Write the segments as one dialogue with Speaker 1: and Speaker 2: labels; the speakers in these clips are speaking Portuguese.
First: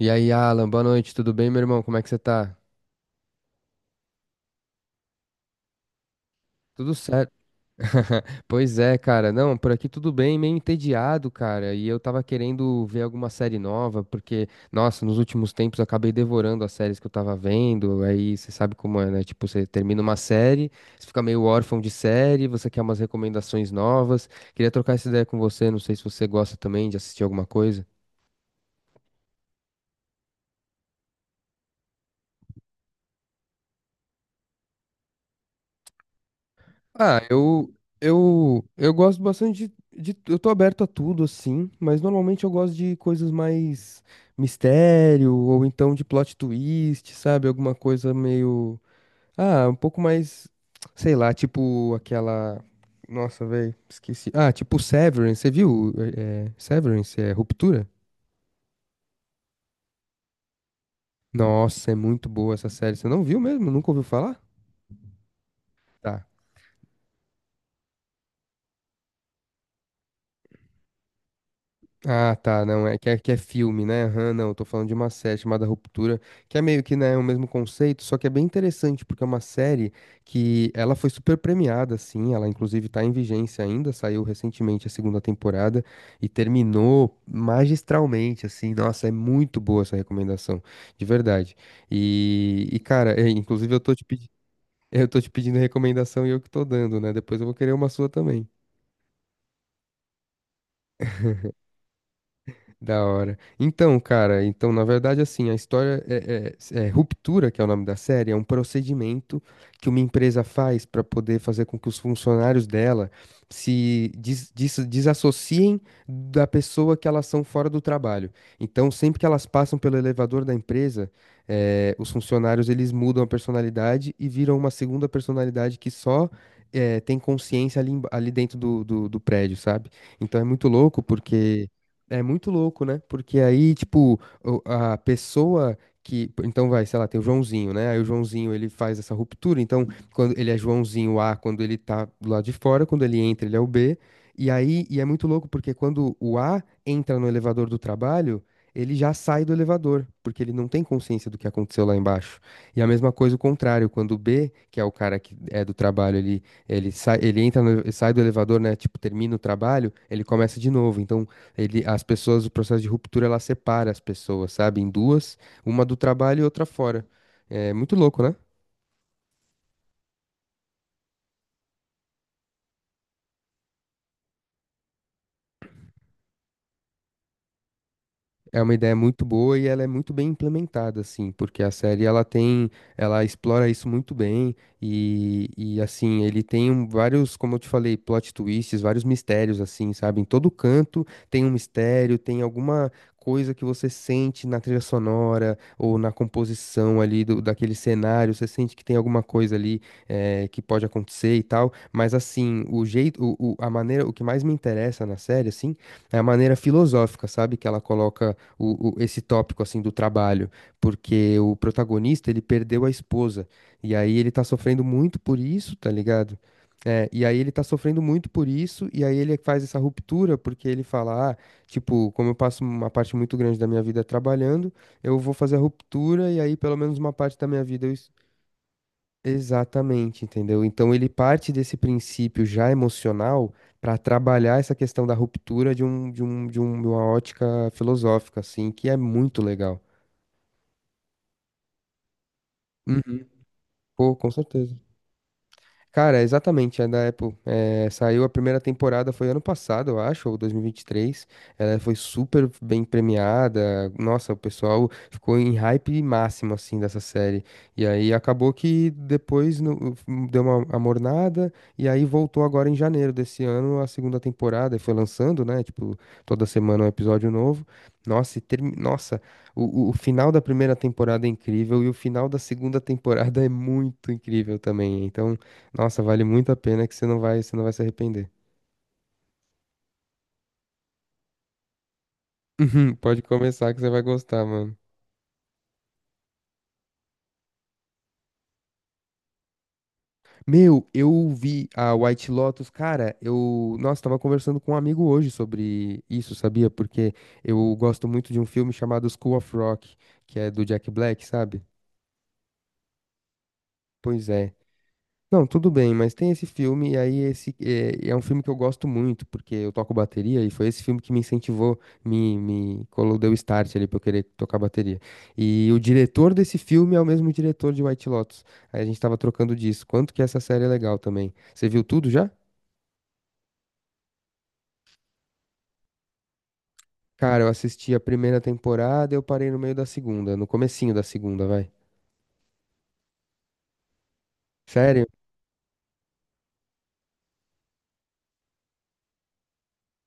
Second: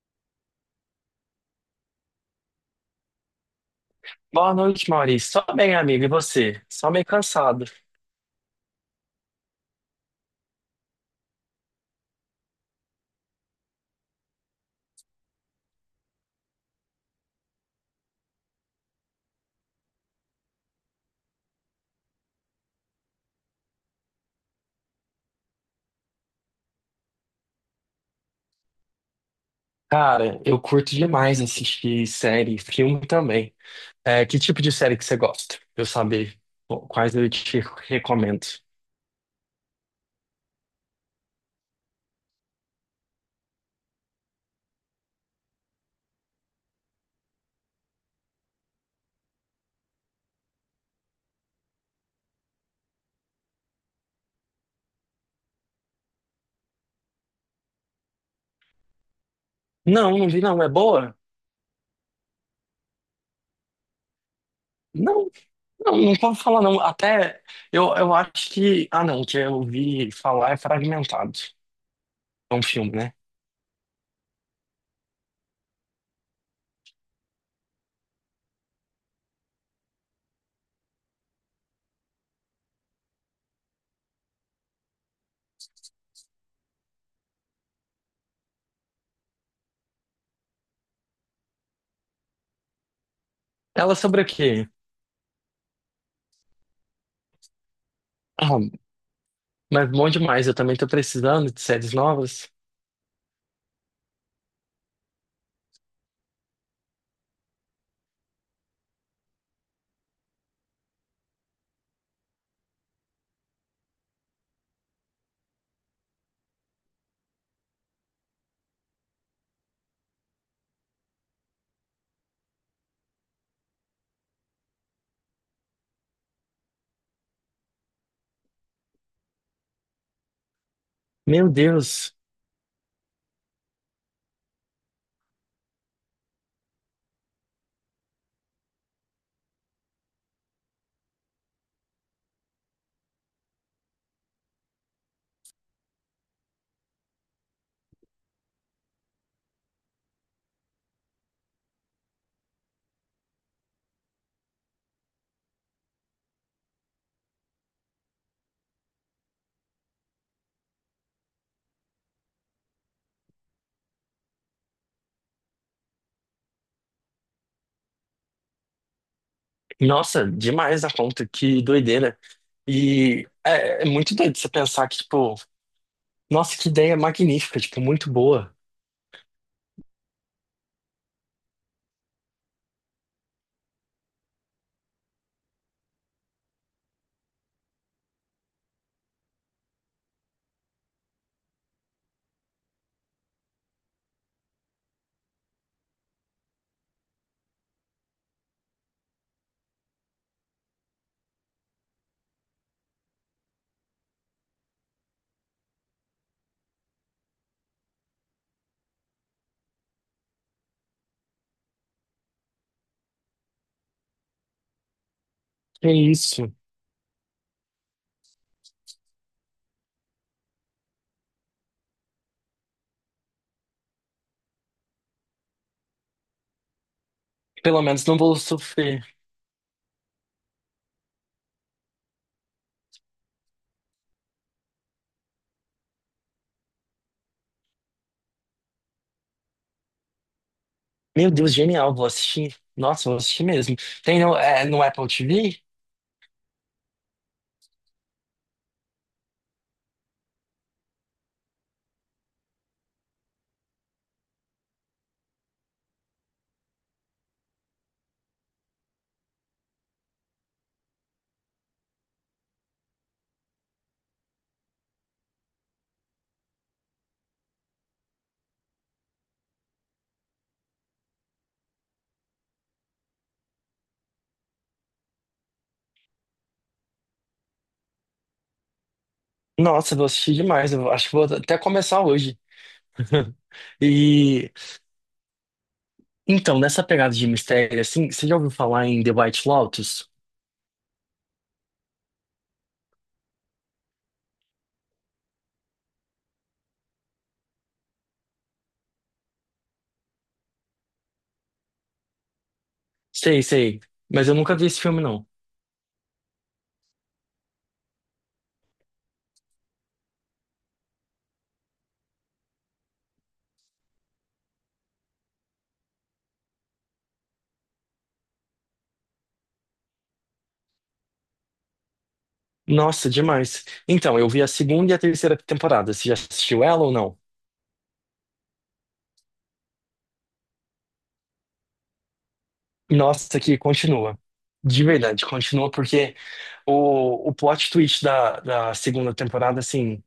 Speaker 1: E aí, Alan, boa noite, tudo bem, meu irmão? Como é que você tá?
Speaker 2: Boa noite, Maurício. Só bem, amigo, e você? Só
Speaker 1: Tudo
Speaker 2: meio
Speaker 1: certo.
Speaker 2: cansado.
Speaker 1: Pois é, cara. Não, por aqui tudo bem, meio entediado, cara. E eu tava querendo ver alguma série nova, porque, nossa, nos últimos tempos eu acabei devorando as séries que eu tava vendo. Aí você sabe como é, né? Tipo, você termina uma série, você fica meio órfão de série, você quer umas recomendações novas. Queria trocar essa ideia com você, não sei se você gosta também de assistir alguma coisa.
Speaker 2: Cara, eu curto demais assistir série, filme também. É, que tipo de série que você gosta? Pra eu saber quais
Speaker 1: Ah,
Speaker 2: eu te
Speaker 1: eu,
Speaker 2: recomendo.
Speaker 1: eu gosto bastante Eu tô aberto a tudo, assim, mas normalmente eu gosto de coisas mais mistério, ou então de plot twist, sabe? Alguma coisa meio. Ah, um pouco mais. Sei lá, tipo aquela. Nossa, velho, esqueci. Ah, tipo Severance, você viu? Severance, é Ruptura?
Speaker 2: Não, não vi não. É boa?
Speaker 1: Nossa, é muito boa essa série. Você não viu mesmo? Nunca ouviu falar?
Speaker 2: Não, não, não
Speaker 1: Tá.
Speaker 2: posso falar não. Até eu acho que... Ah, não, que eu ouvi falar é Fragmentado.
Speaker 1: Ah,
Speaker 2: É um
Speaker 1: tá, não,
Speaker 2: filme,
Speaker 1: é que
Speaker 2: né?
Speaker 1: é, que é filme, né? Aham, não, eu tô falando de uma série chamada Ruptura, que é meio que, né, o mesmo conceito, só que é bem interessante, porque é uma série que ela foi super premiada, assim, ela inclusive tá em vigência ainda, saiu recentemente a segunda temporada e terminou magistralmente, assim, nossa, é muito boa essa recomendação, de verdade. E cara, é, inclusive eu tô
Speaker 2: Ela
Speaker 1: te
Speaker 2: sobre o
Speaker 1: pedindo,
Speaker 2: quê?
Speaker 1: eu tô te pedindo recomendação e eu que tô dando, né? Depois eu vou querer uma sua também.
Speaker 2: Ah, mas bom demais. Eu também tô precisando de séries novas.
Speaker 1: Da hora. Então, cara, então, na verdade, assim, a história é Ruptura, que é o nome da série, é um procedimento que uma empresa faz para poder fazer com que os funcionários dela se desassociem da pessoa que elas são fora do trabalho. Então, sempre que elas passam pelo elevador da empresa, os funcionários eles mudam a personalidade e viram uma segunda personalidade que só tem consciência ali, ali dentro do prédio, sabe? Então é muito louco
Speaker 2: Meu
Speaker 1: porque.
Speaker 2: Deus.
Speaker 1: É muito louco, né? Porque aí, tipo, a pessoa que. Então vai, sei lá, tem o Joãozinho, né? Aí o Joãozinho ele faz essa ruptura. Então, quando ele é Joãozinho A, quando ele tá do lado de fora, quando ele entra, ele é o B. E aí, e é muito louco, porque quando o A entra no elevador do trabalho, ele já sai do elevador, porque ele não tem consciência do que aconteceu lá embaixo. E a mesma coisa o contrário, quando o B, que é o cara que é do trabalho, ele sai, ele entra sai do elevador, né? Tipo, termina o trabalho, ele começa de novo. Então, ele, as pessoas, o processo de ruptura, ela separa as pessoas, sabe? Em duas, uma do trabalho e outra fora. É muito louco, né?
Speaker 2: Nossa, demais a conta, que doideira. E é, é muito doido você pensar que, tipo, nossa, que ideia magnífica, tipo, muito boa.
Speaker 1: É uma ideia muito boa e ela é muito bem implementada, assim, porque a série ela tem, ela explora isso muito bem e assim, ele tem vários, como eu te falei, plot twists, vários mistérios, assim, sabe? Em todo canto tem um mistério, tem alguma coisa que você sente na trilha sonora ou na composição ali do, daquele cenário, você sente que tem alguma coisa ali que pode acontecer e tal, mas assim, o jeito, a maneira, o que mais me interessa na série, assim, é a maneira filosófica, sabe? Que ela coloca esse tópico assim do trabalho, porque o protagonista ele perdeu a esposa e aí ele tá sofrendo muito por isso, tá
Speaker 2: É
Speaker 1: ligado?
Speaker 2: isso.
Speaker 1: É, e aí ele tá sofrendo muito por isso, e aí ele faz essa ruptura, porque ele fala, ah, tipo, como eu passo uma parte muito grande da minha vida trabalhando, eu vou fazer a ruptura, e aí pelo menos uma parte da minha
Speaker 2: Pelo
Speaker 1: vida eu
Speaker 2: menos não vou sofrer.
Speaker 1: Exatamente, entendeu? Então ele parte desse princípio já emocional para trabalhar essa questão da ruptura de uma ótica filosófica, assim, que é muito legal.
Speaker 2: Meu Deus, genial, vou assistir. Nossa, vou
Speaker 1: Uhum.
Speaker 2: assistir mesmo.
Speaker 1: Pô,
Speaker 2: Tem
Speaker 1: com
Speaker 2: no, é,
Speaker 1: certeza.
Speaker 2: no Apple TV?
Speaker 1: Cara, exatamente, é da Apple. É, saiu a primeira temporada, foi ano passado, eu acho, ou 2023. Ela foi super bem premiada. Nossa, o pessoal ficou em hype máximo, assim, dessa série. E aí acabou que depois deu uma amornada, e aí voltou agora em janeiro desse ano a segunda temporada. E foi lançando, né? Tipo, toda semana um episódio novo. Nossa, e termi... Nossa, o final da primeira temporada é incrível e o final da segunda temporada é muito incrível também. Então. Nossa, vale muito a pena que você não vai se arrepender.
Speaker 2: Nossa, vou assistir demais. Eu acho que vou até começar hoje.
Speaker 1: Uhum, Pode começar que você vai gostar,
Speaker 2: E
Speaker 1: mano.
Speaker 2: então, nessa pegada de mistério, assim, você já ouviu falar em The White Lotus?
Speaker 1: Meu, eu vi a White Lotus, cara, eu, nossa, tava conversando com um amigo hoje sobre isso, sabia? Porque eu gosto muito de um filme chamado School of Rock, que é do Jack Black, sabe?
Speaker 2: Sei, sei,
Speaker 1: Pois
Speaker 2: mas eu
Speaker 1: é.
Speaker 2: nunca vi esse filme, não.
Speaker 1: Não, tudo bem, mas tem esse filme, e aí esse é, é um filme que eu gosto muito, porque eu toco bateria, e foi esse filme que me incentivou, deu start ali pra eu querer tocar bateria. E o diretor desse filme é o mesmo diretor de White Lotus. Aí a gente tava trocando disso. Quanto que essa série é legal também. Você viu tudo já?
Speaker 2: Nossa, demais. Então, eu vi a segunda e a terceira temporada. Você já assistiu ela ou não?
Speaker 1: Cara, eu assisti a primeira temporada, eu parei no meio da segunda, no comecinho da segunda, vai.
Speaker 2: Nossa, que continua. De
Speaker 1: Sério?
Speaker 2: verdade, continua porque o plot twist da, da segunda temporada, assim,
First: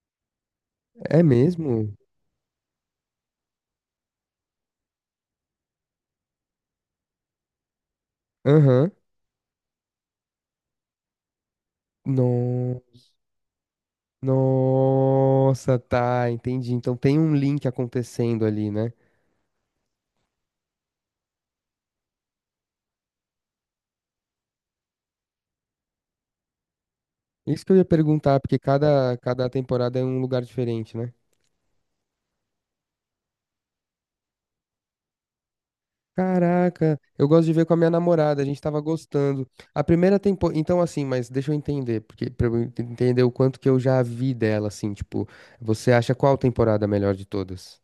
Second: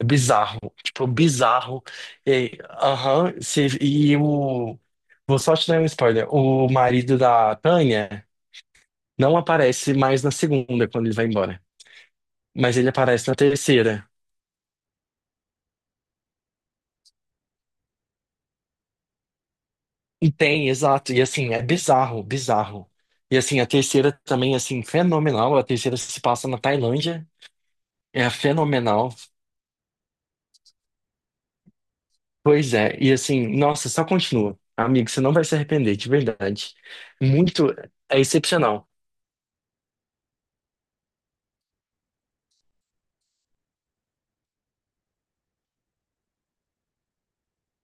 Speaker 2: é bizarro. Tipo,
Speaker 1: É
Speaker 2: bizarro.
Speaker 1: mesmo?
Speaker 2: E, aham, cê- e o. Vou só te dar um spoiler. O marido da Tânia
Speaker 1: Aham.
Speaker 2: não aparece mais na segunda quando ele vai embora. Mas ele aparece na terceira.
Speaker 1: Nossa, tá, entendi. Então tem um link acontecendo ali, né?
Speaker 2: E tem, exato. E assim, é bizarro, bizarro. E assim, a terceira também, assim, fenomenal. A terceira se passa na Tailândia.
Speaker 1: Isso que eu ia
Speaker 2: É
Speaker 1: perguntar, porque
Speaker 2: fenomenal.
Speaker 1: cada temporada é um lugar diferente, né?
Speaker 2: Pois é. E assim, nossa, só continua. Amigo, você não vai se arrepender, de verdade.
Speaker 1: Caraca, eu gosto de ver
Speaker 2: Muito,
Speaker 1: com a minha
Speaker 2: é
Speaker 1: namorada, a gente tava
Speaker 2: excepcional.
Speaker 1: gostando. A primeira temporada. Então, assim, mas deixa eu entender, porque pra eu entender o quanto que eu já vi dela, assim, tipo, você acha qual temporada a melhor de todas?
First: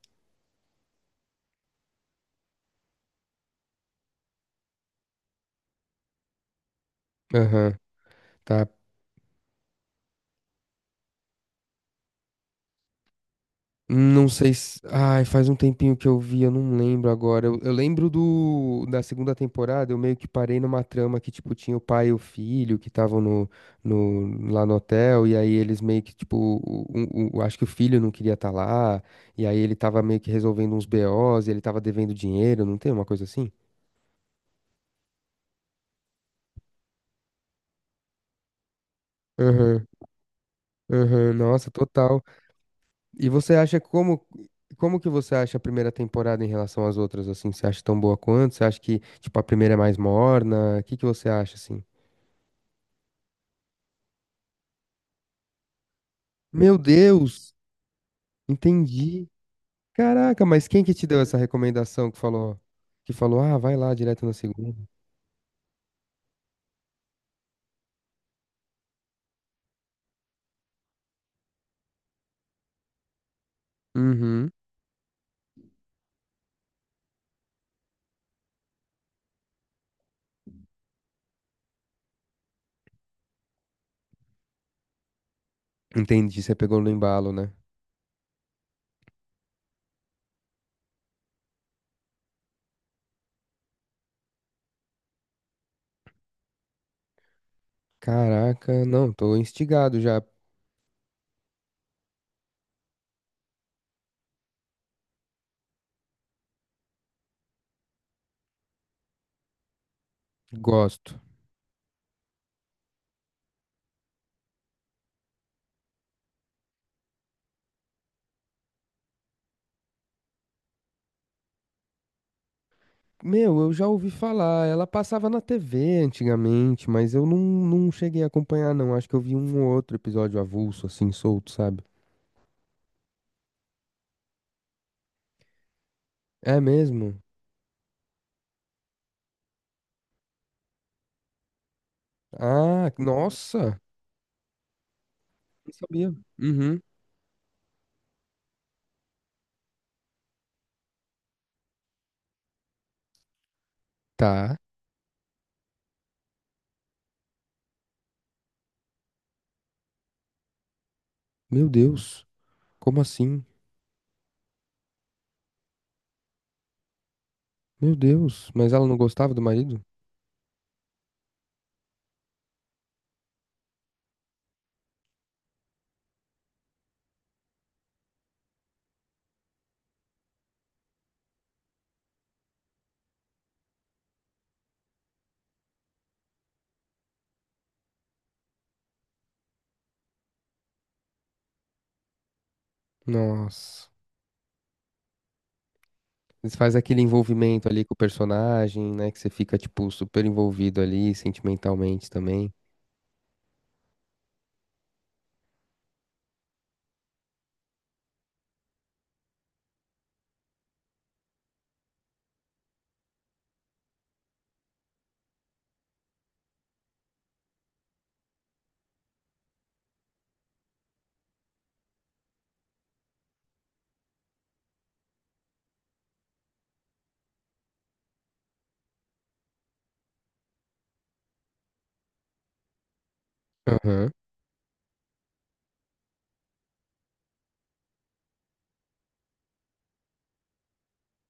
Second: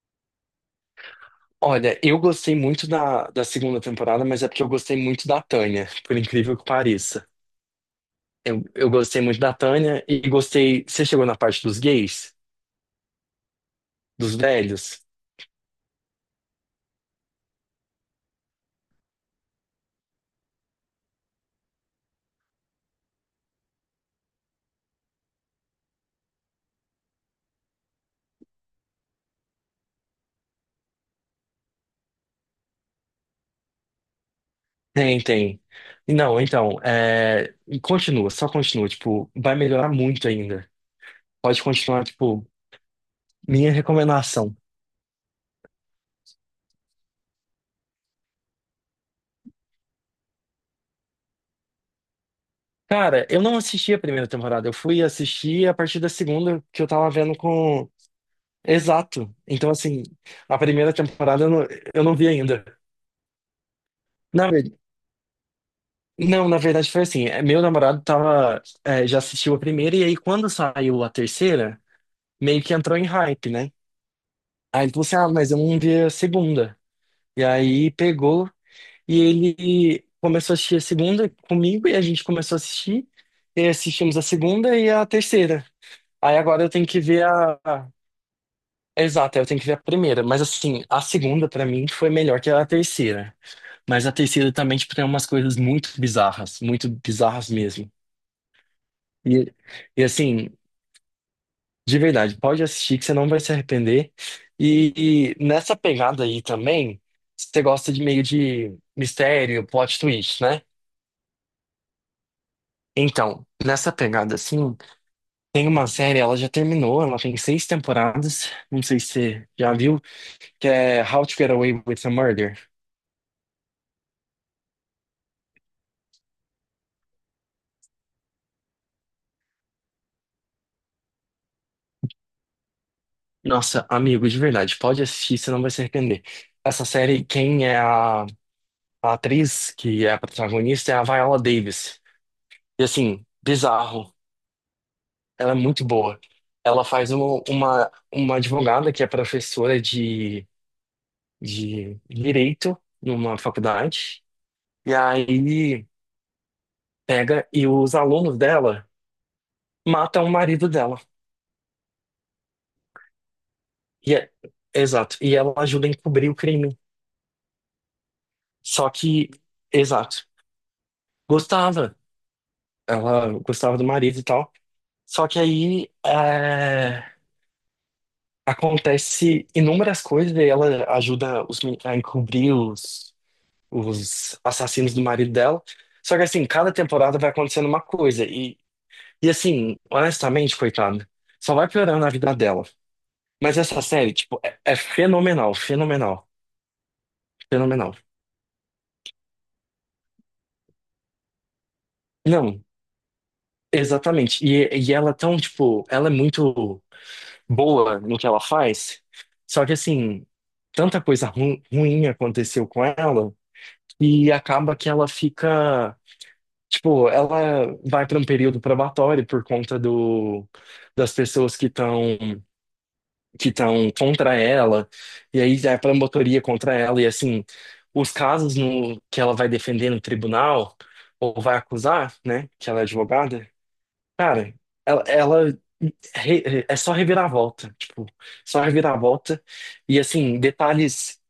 Speaker 2: Olha, eu gostei muito da, da segunda temporada, mas é porque eu gostei muito da Tânia, por incrível que pareça.
Speaker 1: Aham,
Speaker 2: Eu,
Speaker 1: tá.
Speaker 2: eu gostei muito da Tânia e gostei. Você chegou na parte dos gays?
Speaker 1: Não
Speaker 2: Dos
Speaker 1: sei se.
Speaker 2: velhos?
Speaker 1: Ai, faz um tempinho que eu vi, eu não lembro agora. Eu lembro do da segunda temporada, eu meio que parei numa trama que, tipo, tinha o pai e o filho que estavam no, no, lá no hotel, e aí eles meio que, tipo, acho que o filho não queria estar lá, e aí ele tava meio que resolvendo uns BOs, e ele tava devendo dinheiro, não tem uma coisa assim?
Speaker 2: Tem, tem. Não, então, é... e continua, só continua, tipo, vai
Speaker 1: Aham,
Speaker 2: melhorar muito ainda.
Speaker 1: aham,
Speaker 2: Pode
Speaker 1: nossa,
Speaker 2: continuar,
Speaker 1: total.
Speaker 2: tipo,
Speaker 1: E você
Speaker 2: minha
Speaker 1: acha como
Speaker 2: recomendação.
Speaker 1: como que você acha a primeira temporada em relação às outras assim? Você acha tão boa quanto? Você acha que tipo a primeira é mais morna? O que que você acha assim?
Speaker 2: Cara, eu não assisti a primeira temporada, eu fui assistir a partir da segunda
Speaker 1: Meu
Speaker 2: que eu tava vendo
Speaker 1: Deus,
Speaker 2: com.
Speaker 1: entendi.
Speaker 2: Exato. Então, assim,
Speaker 1: Caraca,
Speaker 2: a
Speaker 1: mas quem que
Speaker 2: primeira
Speaker 1: te deu essa
Speaker 2: temporada eu
Speaker 1: recomendação
Speaker 2: não vi ainda.
Speaker 1: que falou: "Ah, vai lá direto na
Speaker 2: Na
Speaker 1: segunda"?
Speaker 2: verdade, não, na verdade foi assim, é, meu namorado tava, é, já assistiu a primeira, e aí quando saiu a terceira, meio que entrou em hype, né?
Speaker 1: Uhum.
Speaker 2: Aí ele falou assim, ah, mas eu não vi a segunda. E aí pegou. E ele começou a assistir a segunda comigo e a gente começou a assistir. E assistimos a segunda e a terceira. Aí
Speaker 1: Entendi, você
Speaker 2: agora eu
Speaker 1: pegou
Speaker 2: tenho
Speaker 1: no
Speaker 2: que ver
Speaker 1: embalo, né?
Speaker 2: a. a- Exato, eu tenho que ver a primeira. Mas assim, a segunda pra mim foi melhor que a terceira. Mas a terceira também, tipo, tem umas coisas muito bizarras mesmo.
Speaker 1: Caraca, não, tô
Speaker 2: E,
Speaker 1: instigado
Speaker 2: e
Speaker 1: já.
Speaker 2: assim, de verdade, pode assistir que você não vai se arrepender. E nessa pegada aí também, você gosta de meio de mistério, plot twist, né?
Speaker 1: Gosto.
Speaker 2: Então, nessa pegada assim, tem uma série, ela já terminou, ela tem seis temporadas, não sei se você já viu, que é How to Get Away with a Murder.
Speaker 1: Meu, eu já ouvi falar. Ela passava na TV antigamente, mas eu não, não cheguei a acompanhar, não. Acho que eu vi um ou outro episódio avulso, assim, solto, sabe?
Speaker 2: Nossa, amigo, de verdade, pode assistir, você não vai se arrepender.
Speaker 1: É
Speaker 2: Essa
Speaker 1: mesmo?
Speaker 2: série, quem é a atriz que é a protagonista é a Viola Davis. E
Speaker 1: Ah,
Speaker 2: assim,
Speaker 1: nossa!
Speaker 2: bizarro, ela é
Speaker 1: Não
Speaker 2: muito
Speaker 1: sabia.
Speaker 2: boa.
Speaker 1: Uhum.
Speaker 2: Ela faz uma advogada que é professora de direito numa faculdade.
Speaker 1: Tá.
Speaker 2: E aí. Pega e os alunos dela matam o marido dela.
Speaker 1: Meu Deus. Como assim?
Speaker 2: E é- exato. E ela ajuda a encobrir o crime.
Speaker 1: Meu Deus. Mas ela
Speaker 2: Só
Speaker 1: não
Speaker 2: que,
Speaker 1: gostava do marido?
Speaker 2: exato. Gostava. Ela gostava do marido e tal. Só que aí é, acontece inúmeras coisas e ela ajuda os men- a encobrir os assassinos do marido dela. Só que assim, cada temporada vai acontecendo uma coisa. E assim, honestamente, coitada, só vai piorando a vida dela. Mas essa
Speaker 1: Nossa.
Speaker 2: série, tipo, é, é fenomenal, fenomenal,
Speaker 1: Eles faz aquele envolvimento ali com o
Speaker 2: fenomenal.
Speaker 1: personagem, né? Que você fica, tipo, super envolvido ali, sentimentalmente também.
Speaker 2: Não, exatamente. E ela é tão, tipo, ela é muito boa no que ela faz. Só que, assim, tanta coisa ru ruim aconteceu com ela e acaba que ela fica, tipo, ela vai para um período probatório por conta do, das pessoas que estão contra ela, e aí a promotoria contra ela, e assim, os casos no, que ela vai defender no tribunal, ou vai acusar, né, que ela é advogada,
Speaker 1: Aham.
Speaker 2: cara, ela é só reviravolta, tipo, só reviravolta, e assim, detalhes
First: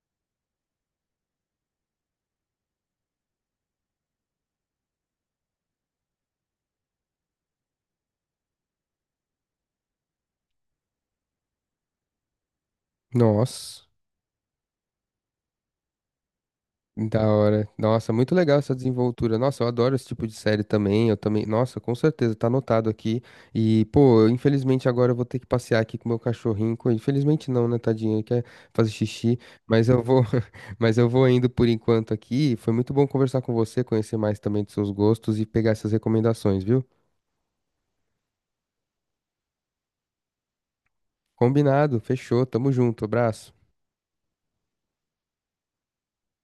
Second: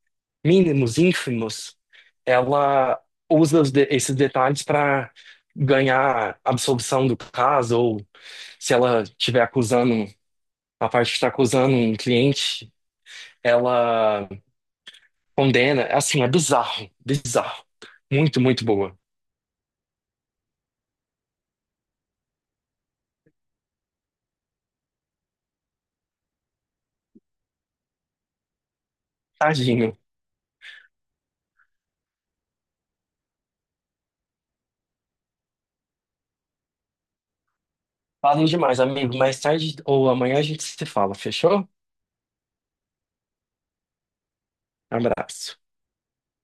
Speaker 2: mínimos, ínfimos, ela usa esses detalhes para ganhar absolvição do caso, ou se ela estiver acusando, a parte que está acusando um cliente
Speaker 1: Nossa.
Speaker 2: ela condena, é assim, é bizarro,
Speaker 1: Da
Speaker 2: bizarro.
Speaker 1: hora. Nossa, muito
Speaker 2: Muito,
Speaker 1: legal
Speaker 2: muito
Speaker 1: essa
Speaker 2: boa.
Speaker 1: desenvoltura. Nossa, eu adoro esse tipo de série também. Eu também. Nossa, com certeza, tá anotado aqui. E, pô, eu, infelizmente agora eu vou ter que passear aqui com o meu cachorrinho. Infelizmente não, né, tadinho? Ele quer fazer xixi. Mas
Speaker 2: Tadinho.
Speaker 1: eu vou, mas eu vou indo por enquanto aqui. Foi muito bom conversar com você, conhecer mais também dos seus gostos e pegar essas recomendações, viu?
Speaker 2: Falo demais, amigo. Mais tarde ou amanhã a gente se fala, fechou?
Speaker 1: Combinado, fechou. Tamo junto. Abraço.
Speaker 2: Abraço.